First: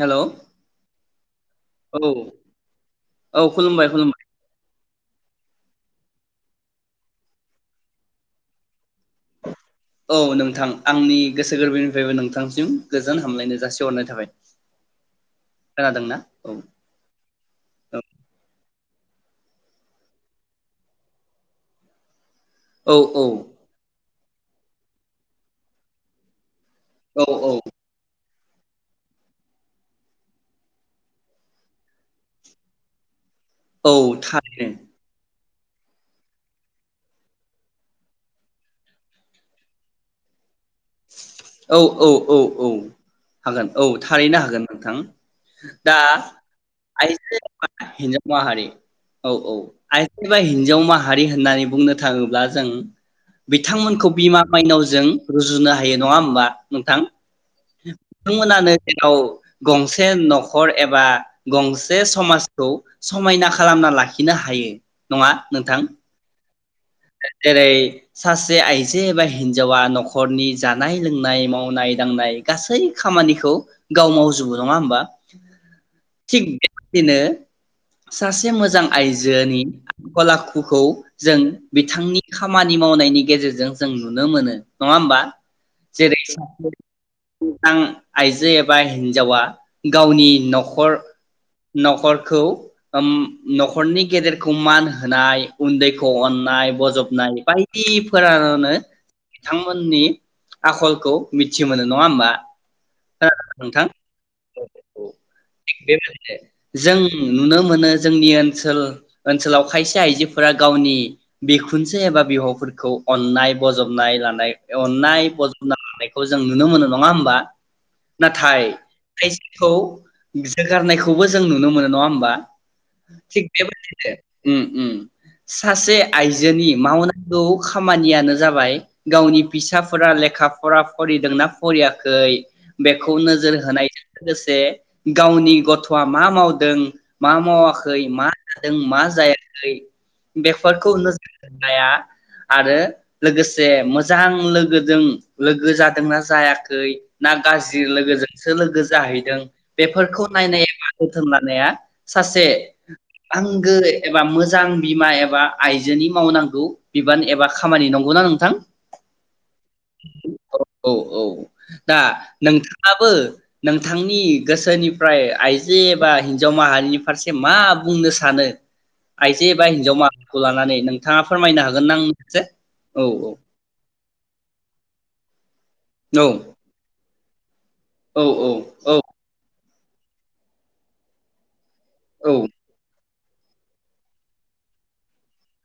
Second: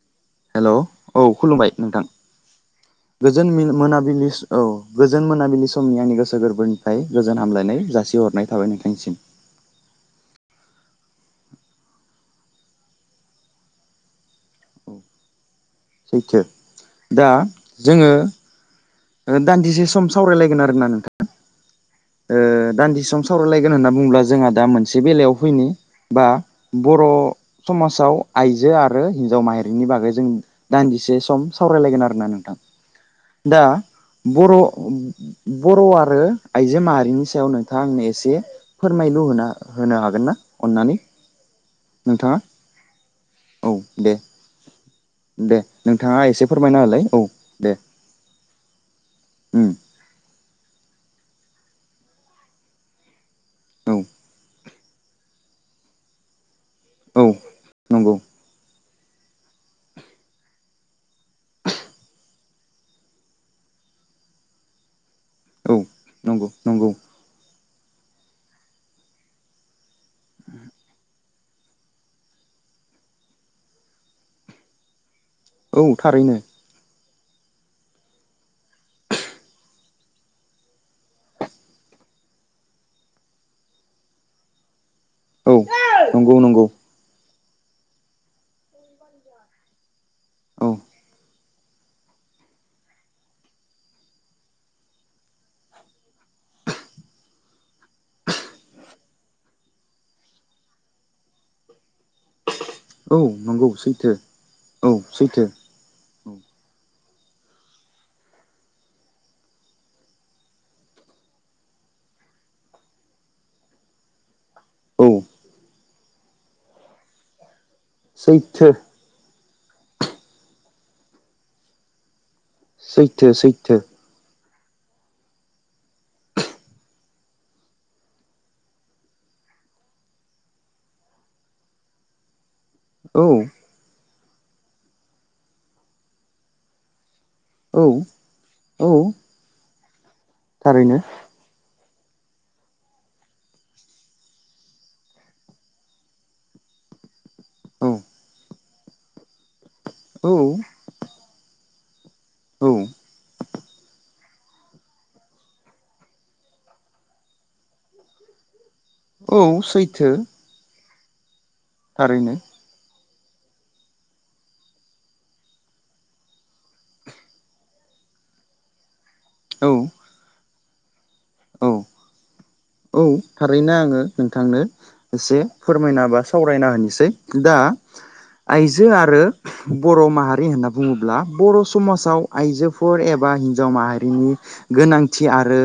Hello hello औ खुलुमबाय औ नोंथां औ गोजोन मिन खुलुमबाय खुलुमबाय मोनाबिस औ गोजोन मोनाबिलि असमियानि गोसो गोरबोनिफ्राय गोजोन हामलायनाय जासिहरनाय थाबाय नोंथांसिम औ नोंथां आंनि गोसो गोरबोनिफ्रायबो नोंथांसिम गोजोन हामलायनो जासिहरनाय थाबाय। खोनादोंना सैथो औ दा जोङो दान्दिसे सम सावरायलायगोन आरोना नोंथां औ दान्दिसे सम सावरायलायगोन होनना बुङोब्ला जोंहा दा मोनसे बेलायाव फैनि बा बर' औ औ समाजाव आइजो आरो हिनजाव माहारिनि बागै जों दान्दिसे सम सावरायलायगोन आरोना नोंथां दा औ बर' थारैनो बर' आरो आइजो माहारिनि सायाव नोंथाङा आंनो एसे फोरमायलु होना होनो हागोन ना? अननानै औ औ औ नोंथाङा औ हागोन औ थारैनो हागोन नोंथां दे दा नोंथाङा एसे फोरमायना होलाय औ आइजो एबा दे हिनजाव माहारि औ औ उम आयजो ए हिनजाव माहारि होननानै बुंनो थाङोब्ला जों औ बिथांमोनखौ बिमा माइनाव जों रुजुनो हा हायो नङा होमबा । नोंथां औ नंगौ नोंथमोनानो जाव गंसे न'खर एबा गंसे समाजखौ समायना खालामना लाखिनो हायो नङा औ नोंथां । नंगौ नंगौ। जेरै सासे आइजो एबा हिन्जावा न'खरनि जानाय लोंनाय मावनाय दांनाय गासै खामानिखौ गाव मावजोबो नङा होमबा । औ थारैनो। बिदिनो सासे मोजां आइजोनि आखल आखुखौ जों बिथांनि खामानि मावनायनि गेजेरजों जों नुनो मोनो । नङा होमबा औ जेरै नंगौ स नंगौ आइजो एबा हिन्जावा गावनि औ न'खर-न'खरखौ ओम न'खरनि गेदेरखौ मान होनाय उन्दैखौ अन नाय बजबनाय बायदिफोरानो बिथांमोननि आखलखौ मिथि मोनो नङा होमबा औ । नंगौ नोंथां सैथो औ सैथो बेबाय जों नुनो मोनो जोंनि ओनसोल ओनसोलाव खायसे आइजोफोरा गावनि बिखुनजो एबा बिहावफोरखौ अननाय बजबनाय लानाय औ अननाय बजबना लानायखौ जों नुनो मोनो नङा होमबा। नाथाय सैथो खाय खौ जोगारनायखौबो जों नुनो मोनो नङा होमबा? सैथो थिग सैथो बेबादिनो उम उम सासे आइजोनि मावनांगौ खामानियानो जाबाय गावनि फिसाफोरा लेखा फर फरायदोंना फरायाखै बेखौ औ नोजोर होनाय लोगोसे गावनि गथआ मा मावदों मा औ मावाखै मा जादों मा औ जायाखै बेफो खौ थारैनो नोजोर होनाया आरो लोगोसे मोजां लोगोजों लोगो जादोंना जायाखै ना गाज्रि औ लोगोजों सो लोगो जाहैदों बेफोरखौ औ नायनाय एबा जोथोन लानाया सासे औ आं गो एबा मोजां बिमा एबा आइजोनि मावनांगौ बिबान एबा खामानि नंगौनाा नोंथां? औ सैथो औ औ दा थारैनो नोंथाङाबो नोंथांनि गोसोनिफ्राय आइजो एबा हिनजाव माहारिनि फारसे मा बुंनो सानो? आइजो एबा औ हिनजाव मा लानानै थाङा फोरमायनो औ हागोन ना आंनो एसे औ थारैनो आङो नोंथांनो एसे फोरमायना बा औ सावरायना होनोसै दा औ आइजो औ आरो बर माहारि होनना बुङोब्ला बर समाजाव औ आइजोफोर ए बा हिनजाव माहारिनि गोनांथि आरो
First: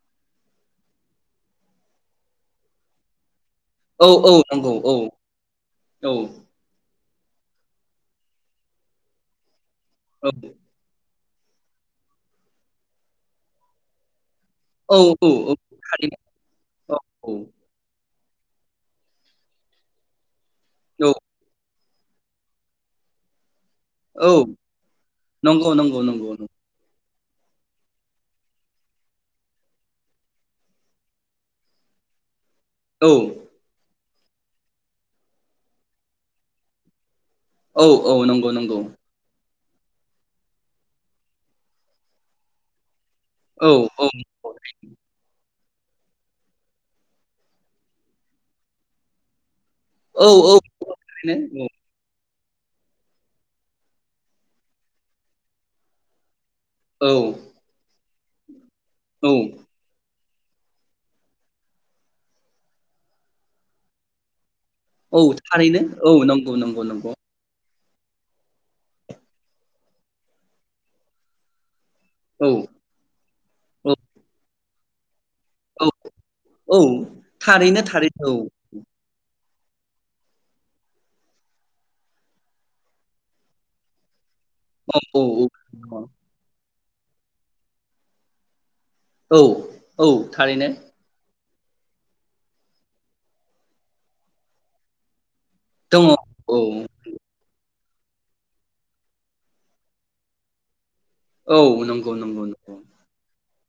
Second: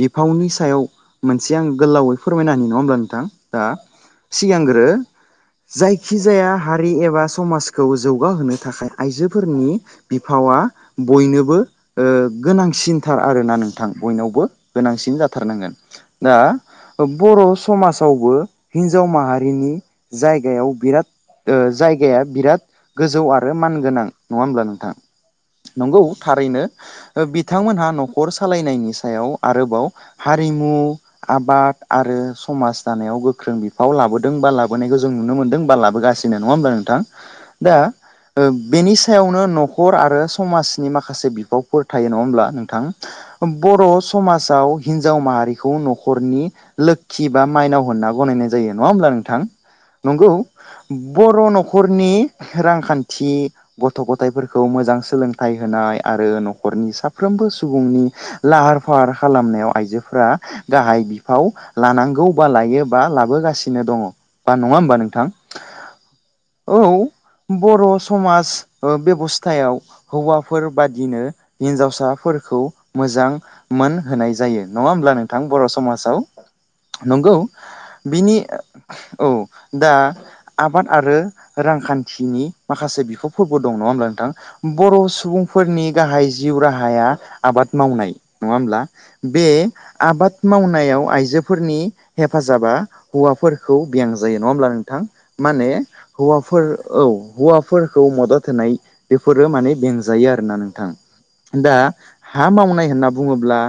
बिफावनि सायाव मोनसे आं गोलावै फोरमायना है नङा होमब्ला नोंथां दा औ औ नंगौ सिगांग्रो औ औ जायखि जाया हारि एबा समाजखौ जौगाहोनो थाखाय आइजोफोरनि बिफावा बयनोबो गोनांसिनथार आरोना नोंथां बयनावबो औ गोनांसिन औ औ जाथारनांगोन। थारैनो दा औ बर' औ समाज सावबो हिनजाव माहारिनि जाय जायगायाव बिराद औ जायगा गाया बिराद गोजौ आरो मानगोनां औ नङा होमब्ला नोंथां नंगौ थारैनो बिथांमोनहा नखर सालायनायनि सायाव आरोबाव हारिमु आबाद आरो समाज औ दानायाव गोख्रों बिफाव लाबोदों। दों बालाबोनायखौ जों नुनो मोनदों बा लाबोगासिनो नङा होमबा नोंथां। दा औ औ नंगौ नंगौ बेनि सायावनो न हर आरो समाजनि माखासे बिबावफोर थायो नङा होमब्ला नोंथां। औ बर' औ समाजाव हिन्जाव माहारि [unintelligible] नखरनि लोखि बा माइनाव होनना गनायनाय जायो नङा होमब्ला नोंथां। औ नंगौ औ बर थारैनो नख'रनि रांखान्थि गथ गथायइफोरखौ मोजां सोलोंथाइ होनाय आरो नख- खरनि औ साफ्रोमबो सुबुंनि लाहार फाहार औ खालामनायाव आइजोफोरा गाहाय बिफाव लानांगौ बा लायोबा लाबोगासिनो दङ। बा नङा होमबा औ नोंथां थारैनो औ नंगौ औ नंगौ नंगौ बर' थमाज बेबस्थायाव हौवाफोर बादिनो हिनजाव- औ साफोरखौ मोजां मोन औ होनाय जायो। नङा उमब्ला नों थां बर औ समाजाव औ नंगौ थारैनो थारैनो बिनि औ दा आबाद आरो रांखान्थिनि माखासे बिफाव फोरबो दं नङा होमब्ला नोंथां। बर औ औ सुबुंफोरनि गाहाइ जिउ राहा आया आबाद मावनाय नङा होमब्ला? औ बे औ आबाद थारैनो मावनायाव आइ जोफोरनि हेफाजाबा हौवाफोरखौ बियां जायो नङा होमब्ला नोंथां माने दङ औ हौवाफोर औ हौवा फोरखौ मदद होनाय बेफोरो माने बेंजायो आरोना नोंथां औ दा नंगौ नंगौ हा नंगौ मावनाय होनना बुङोब्ला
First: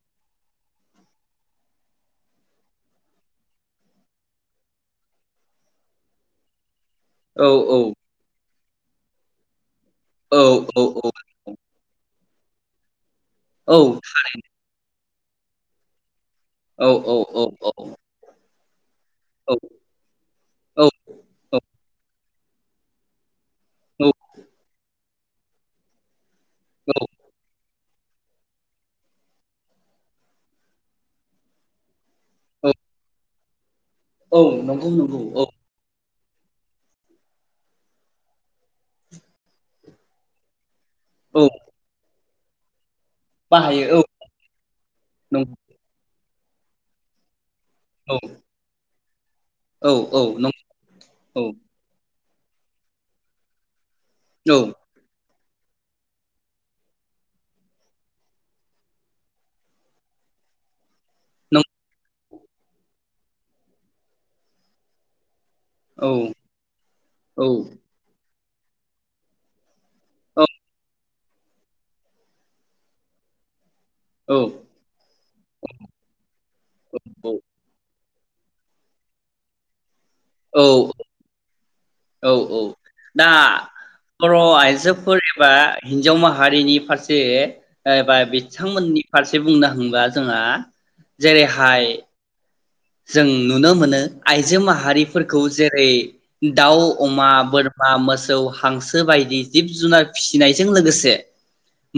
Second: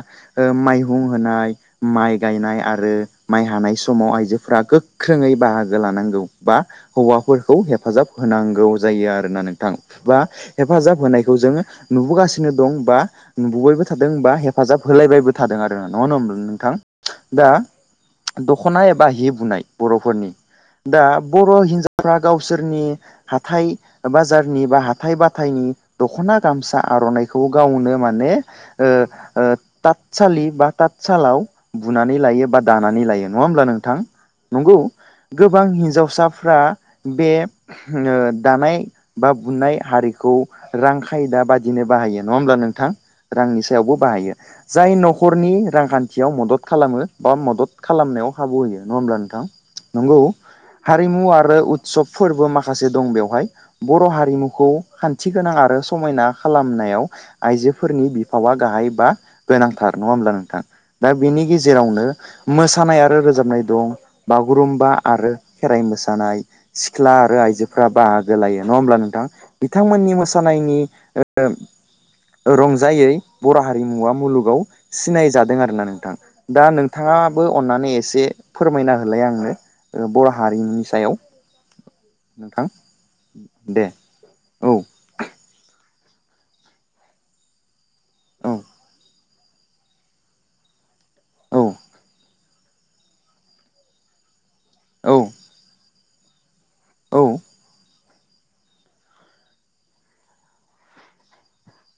ओ माइ बुं होनाय माइ गायनाय आरो माइ हानाय समाव आइजोफोरा गोख्रोङै बाहागो लानांगौ बा औ हौवाफोरखौ औ हेफाजाब होनांगौ जायो आरोना नोंथां बा औ औ हेफाजाब होनायखौ जोङो नुबोगासिनो नो दं बा नुबोबायबो थादों बा हेफाजाब होलायबायबो थादों आ नावनो [unintelligible] नोंथां औ औ दा दक- खनाय बा हि औ बुनाय बरफोरनि औ दा बर हिनजावफ्रा बा गावसोरनि हाथाय बाजारनि बा हा थाय बाथायनि दखना गामसा आरनाइखौ गावनो माने ओ ओ थाथसालि बा थाथ सालाव बु नानै लायो बा दानानै लायो। नङा होमब्ला नों थां नंगौ गोबां हिनजावसा फ्रा बे ओ दानाय बा बुनाय हारिखौ रां खायदा औ बादिनो बाहायो। नङा होमब्ला नोंथां रांनि सायावबो बाहायो जाय नख नंगौ खरनि रांखान थियाव मदद खालामो बा मदद औ खालामनायाव खाबु होयो। नङा होमब्ला नोंथां औ नंगौ औ हारिमु नंगौ आरो उत्सब फोरबो माखासे दं बेवहाय बर' औ हारिमुखौ खान थि गोनां आरो समायना खालामनायाव आइजोफोरनि बिफावा गाहाय बा गोनांथार। नङा होमब्ला नोंथां? दा बेनि नंगौ गेजेरावनो मोसानाय आरो रोजाबनाय दं बागुरुम्बा आरो खेराइ मोसानाय सिख्ला आरो औ औ आइजोफोरा बाहा गो लायो नङा होमब्ला नोंथां? बिथांमोननि औ मोसानायनि ओ ओ रंजायै बर' हारिमुवा औ मुलुगाव सिनाय जादों आरोना नोंथां दा औ नोंथाङाबो अननानै एसे फोरमायना होलाय आंनो। ओ बर' हारिमुनि औ सायाव। औ औ नोंथां दा दे बर' औ आइजोफोर एबा हिन्जाव माहारिनि फारसे एबा औ बिथांमोननि फारसे बुंनो थांबा जोंहा औ जेरैहाय जों नुनो मोनो आइजो। आइजो औ माहारिफोरखौ जेरै। दाउ, अमा, बोरमा, मोसौ, हांसो बायदि जिब जुनार फिसिनायजों लोगोसे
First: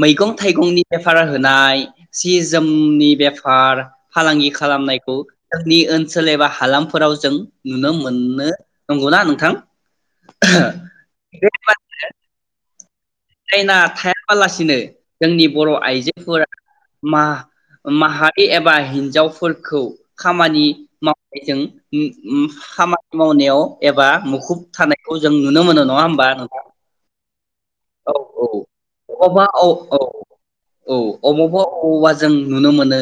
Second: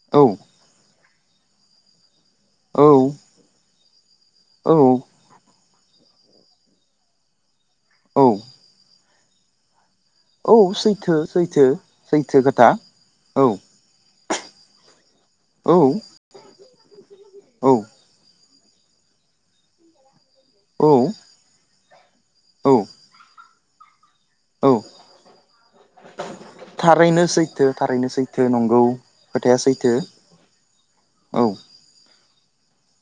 मैगं थाइगंनि। बेफार होनाय सि जोमनि औ बेफार फालांगि औ खालामनायखौ जोंनि ओनसोल एबा हालामफोराव जों नुनो औ मोननो नंगौना नोंथां। औ सैथो सैथो सैथो खोथा। औ थायो ना थाया । फालासिनो जोंनि बर' औ आइजोफोरा माह माहारि। एबा हिन्जावफोरखौ। खामानि औ मावनायजों। ए उम औ खामानि मावनायाव एबा मुखुब औ थानायखौ जों नुनो मोनो नङा होमबा नोंथां? थारैनो सैथो थारैनो औ सैथो औ नंगौ अबावबा खोथाया औ सैथो औ औ औ अबावबा अबावबा जों नुनो मोनो।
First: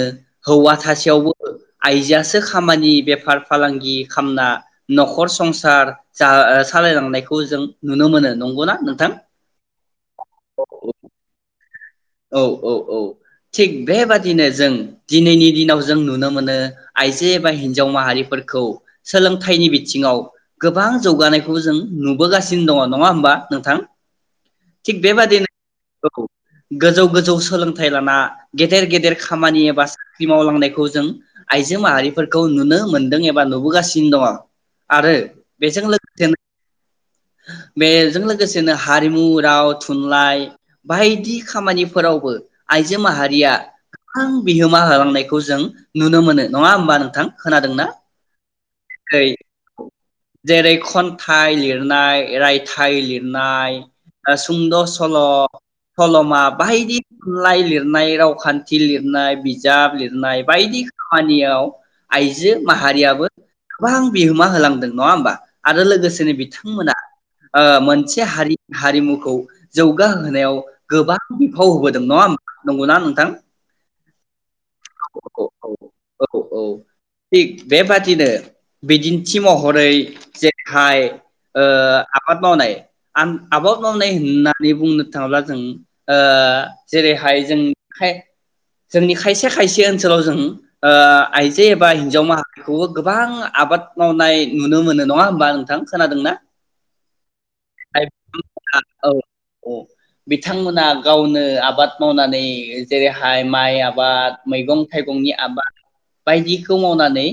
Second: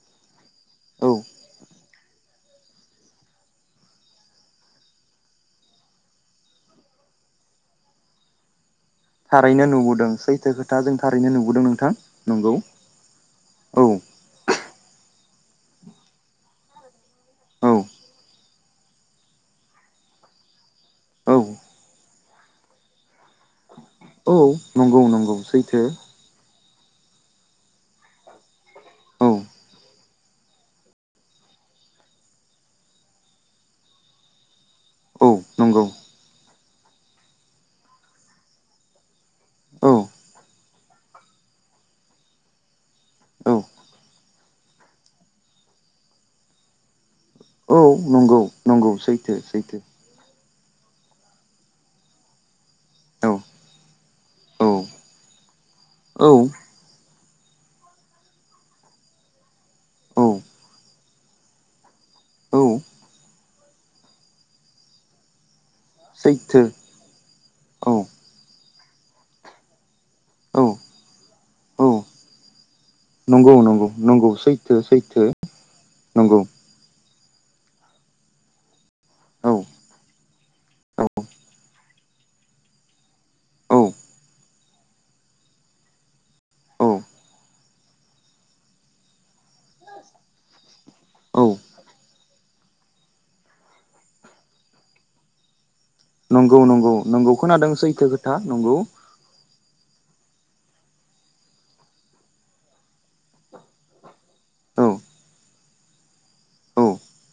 हौवा औ थासेआवबो आइजोआसो खामानि बेफार फालांगि खामना नखर संसार जा ओ सालायलांनायखौ जों नुनो मोनो नंगौना नों थारैनो नुबोदों सैथो खोथा जों थारैनो नुबोदों नोंथां औ नंगौ औ औ थिग औ बेबादिनो जों दिनैनि दिनाव जों नुनो मोनो आइजो एबा औ हिन्जाव माहारिफोरखौ सोलोंथाइनि बिथिङाव गोबां औ जौगानायखौ जों नुबोगासिनो दङ नङा होमबा नोंथां? औ थिग नंगौ नंगौ बेबादिनो सैथो औ गोजौ गोजौ सोलोंथाइ लाना गेदेर गेदेर औ खामानि एबा साख्रि मावलांनायखौ जों आइजो माहारिफोरखौ नुनो मोनदों एबा नुबोगासिनो दङ आरो औ बेजों नंगौ लोगोसेनो बेजों लोगोसेनो हारिमु राव औ थुनलाइ बायदि खामानिफोरावबो आइजो माहारिया औ गोबां बिहोमा होलांनायखौ जों नुनो मोनो नङा होमबा नोंथां? औ खोनादोंना? नंगौ नंगौ सैथो सैथो। न्थाय लिरनाय, रायथाय औ लिरनाय, सुंद सल' औ सलमा औ बाहायदि थुनलाइ लिरनाय, रावखान्थि लिरनाय, बिजाब औ लिरनाय बायदि खामानियाव आइजो औ माहारियाबो गोबां बिहोमा होलांदों। नङा होमबा? आरो लोगोसेनो सैथो बिथांमोना ओ औ मोनसे हारि हारिमुखौ जौगा होनायाव औ गोबां बिफाव औ होबोदों नङा होमबा? नंगौना नोंथां? नंगौ नंगौ नंगौ सैथो औ सैथो औ औ नंगौ औ थिग बेबादिनो बिदिन्थि औ महरै जेरहाय औ ओ आबाद मावनाय आन औ आबाद मावनाय होननानै बुंनो थाङोब्ला जों ओ औ जेरैहाय जों खाय जोंनि खायसे खायसे ओनसोलाव जों ओ औ आइजो एबा हिन्जाव माहारिखौबो गोबां आबाद मावनाय नुनो मोनो। नङा होमबा नोंथां? खोनादोंना नंगौ नंगौ नंगौ खोनादों सैथो खोथा नंगौ औ [unintelligible] बिथांमोना गावनो आबाद मावनानै जेरैहाय माइ आबाद मैगं औ थाइगंनि आबाद, बायदिखौ औ मावनानै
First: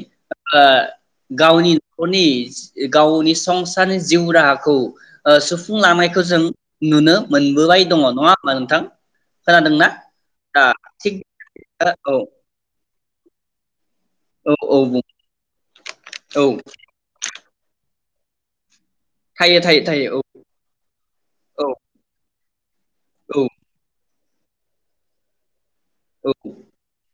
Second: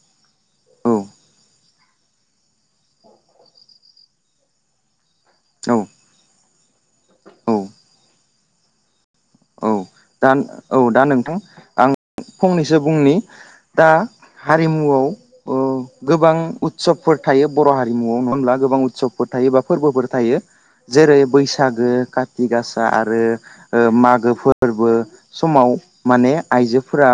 ओ औ गावनि नखरनि गावनि संसारनि जिउ राहाखौ ओ औ सुफुंलांनायखौ जों नुनो औ मोनबोबाय । दङ नङा होमबा नोंथां औ खोनादों ना? दा औ दा नोंथां आं औ फंनैसो बुंनि। दा औ औ बुं हारिमुआव ओ गोबां औ उत्सबफोर था थायो बर हारिमुआव नङा होनब्ला गोबां उत्सबफोर थायो बा फोरबोफोर थायो जेरै औ बैसागो काथि गासा आरो औ ओ मागो फोरबो समाव। माने औ आइजोफोरा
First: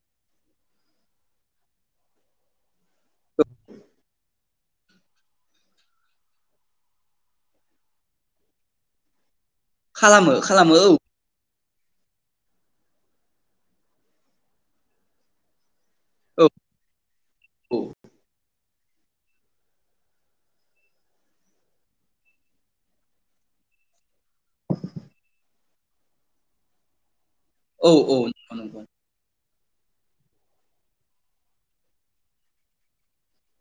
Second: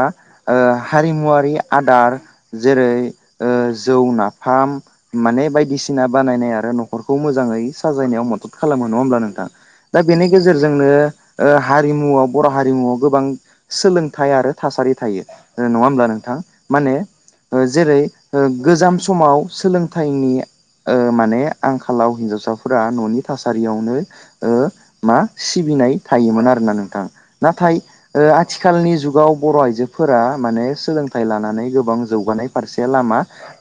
ओ हारिमुवारि आदार जेरै औ ओ जौ ना फार्म माने बायदिसिना बानायनाय आरो नखरखौ मोजाङै साजायनायाव मदद खालामो नङा होमब्ला नोंथां? दा बेनि खालामो खालामो गेजेरजोंनो औ ओ हारिमुआव बर हारिमुआव गोबां सोलोंथाइ आरो थासारि थायो ओ नङा अब्ला नोंथां औ माने ओ जैरै ओह गोजाम समाव सोलोंथाइनि ओ माने आंखालाव हिन्जावसाफोरा ननि थासारियावनो ओ मा सिबिनाय थायोमोन आरोना नोंथां। नाथाय औ औ ओ नंगौ नंगौ आथिखालनि जुगाव। बर आइजोफोरा माने सोलोंथाइ लानानै गोबां जौगानाय फारसे लामा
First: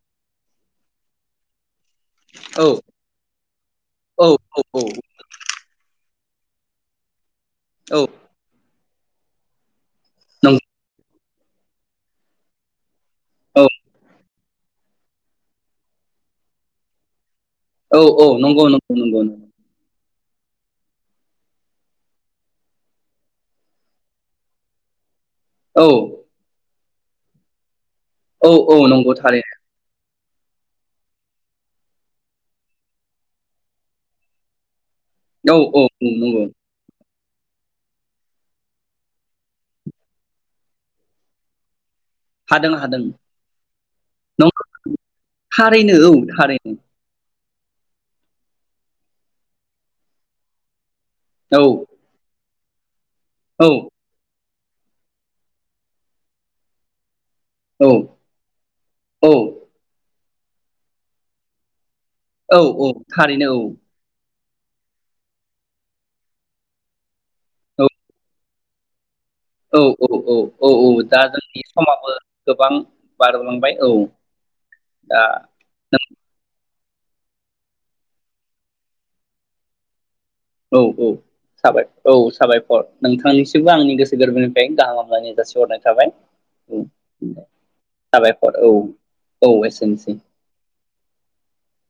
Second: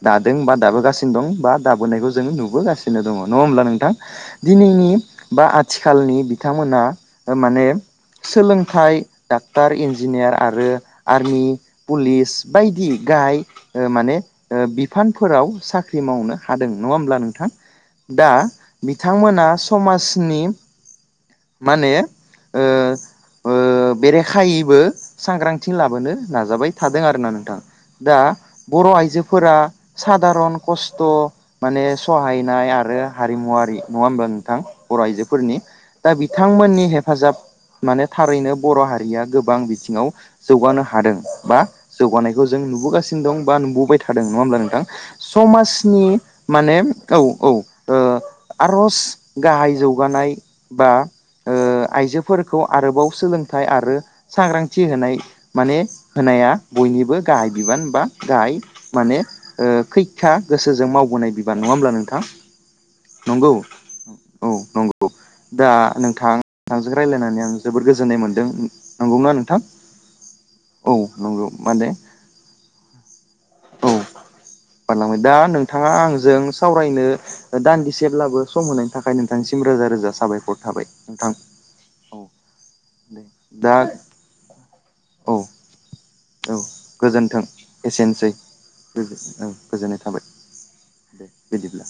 दादों बा दाबोगासिनो दं बा दाबोनायखौ जों औ नुबोगासिनो दङ नङा होमब्ला नोंथां औ औ औ दिनैनि नंगौ बा आथिखालनि बिथांमोना माने सोलों थाइ डाक्टार इन्जि नियार आरो आर्मि पुलिस बायदि। गाहाय माने बि बिफानफोराव साख्रि मावनो हादों नङा होमब्ला नोंथां? औ औ दा नंगौ नंगौ नंगौ बिथांमोना नंगौ समाज माने माने ओ ओ बेरेखायैबो सांग्रांथि औ लाबोनो नाजाबाय। थादों आरो ना नोंथां। दा औ औ बर नंगौ आइजोफोरा। थारैनो सादारन खस्थ माने सहायनाय आरो हारिमुवरारि नङा होमबा नोंथां। बर आइजोफोरनि औ दा नंगौ बिथांमोननि हेफाजाब माने थारैनो बर हारिया गोबां बिथिङाव जौगानो हादों बा जौगानायखौ जों हादों हादों नुबोगासिनो दं बा नुबोबाय थादों नङा होमब्ला नंगौ नोंथां थारैनो समाजनि औ माने थारैनो औ औ। ओ आरज गाहाय जौगानाय बा ओ औ आइजोफोर आरोबाव सोलोंथाइ औ आरो सांग्रां थिहोनाय माने होनाया बयनिबो गाहाय औ बिबान बा गाहाय माने औ ओ खै बिखा गोसोजों मावबोन बिबान नङा होनब्ला नोंथां। औ औ थारैनो नंगौ औ। औ नंगौ दा नोंथां जों रायज्लायनानै आं जोबोद औ गोजोननाय मोन्दों। औ औ औ औ औ दा नंगौ जोंनि माने समाबो गोबां बारगलांबाय औ बारलांबाय दा नोंथाङा आंजों सावरायनो दान्दिसेब्लाबो सम होनायनि थाखाय नोंथांनिसिम रोजा रोजा सा औ औ साबाय औ सा साबायखर दे नोंथांनिसिमबो दा आंनि गोसो गोरबोनिफ्राय गाहाम हामलायनाय औ जासिहरनाय थाबायाबर औ औ गोजोन्थों एसेनोसै साबायखर औ गोजोन औ गोजोननाय एसेनोसै। थाबाय दे बिदिब्ला।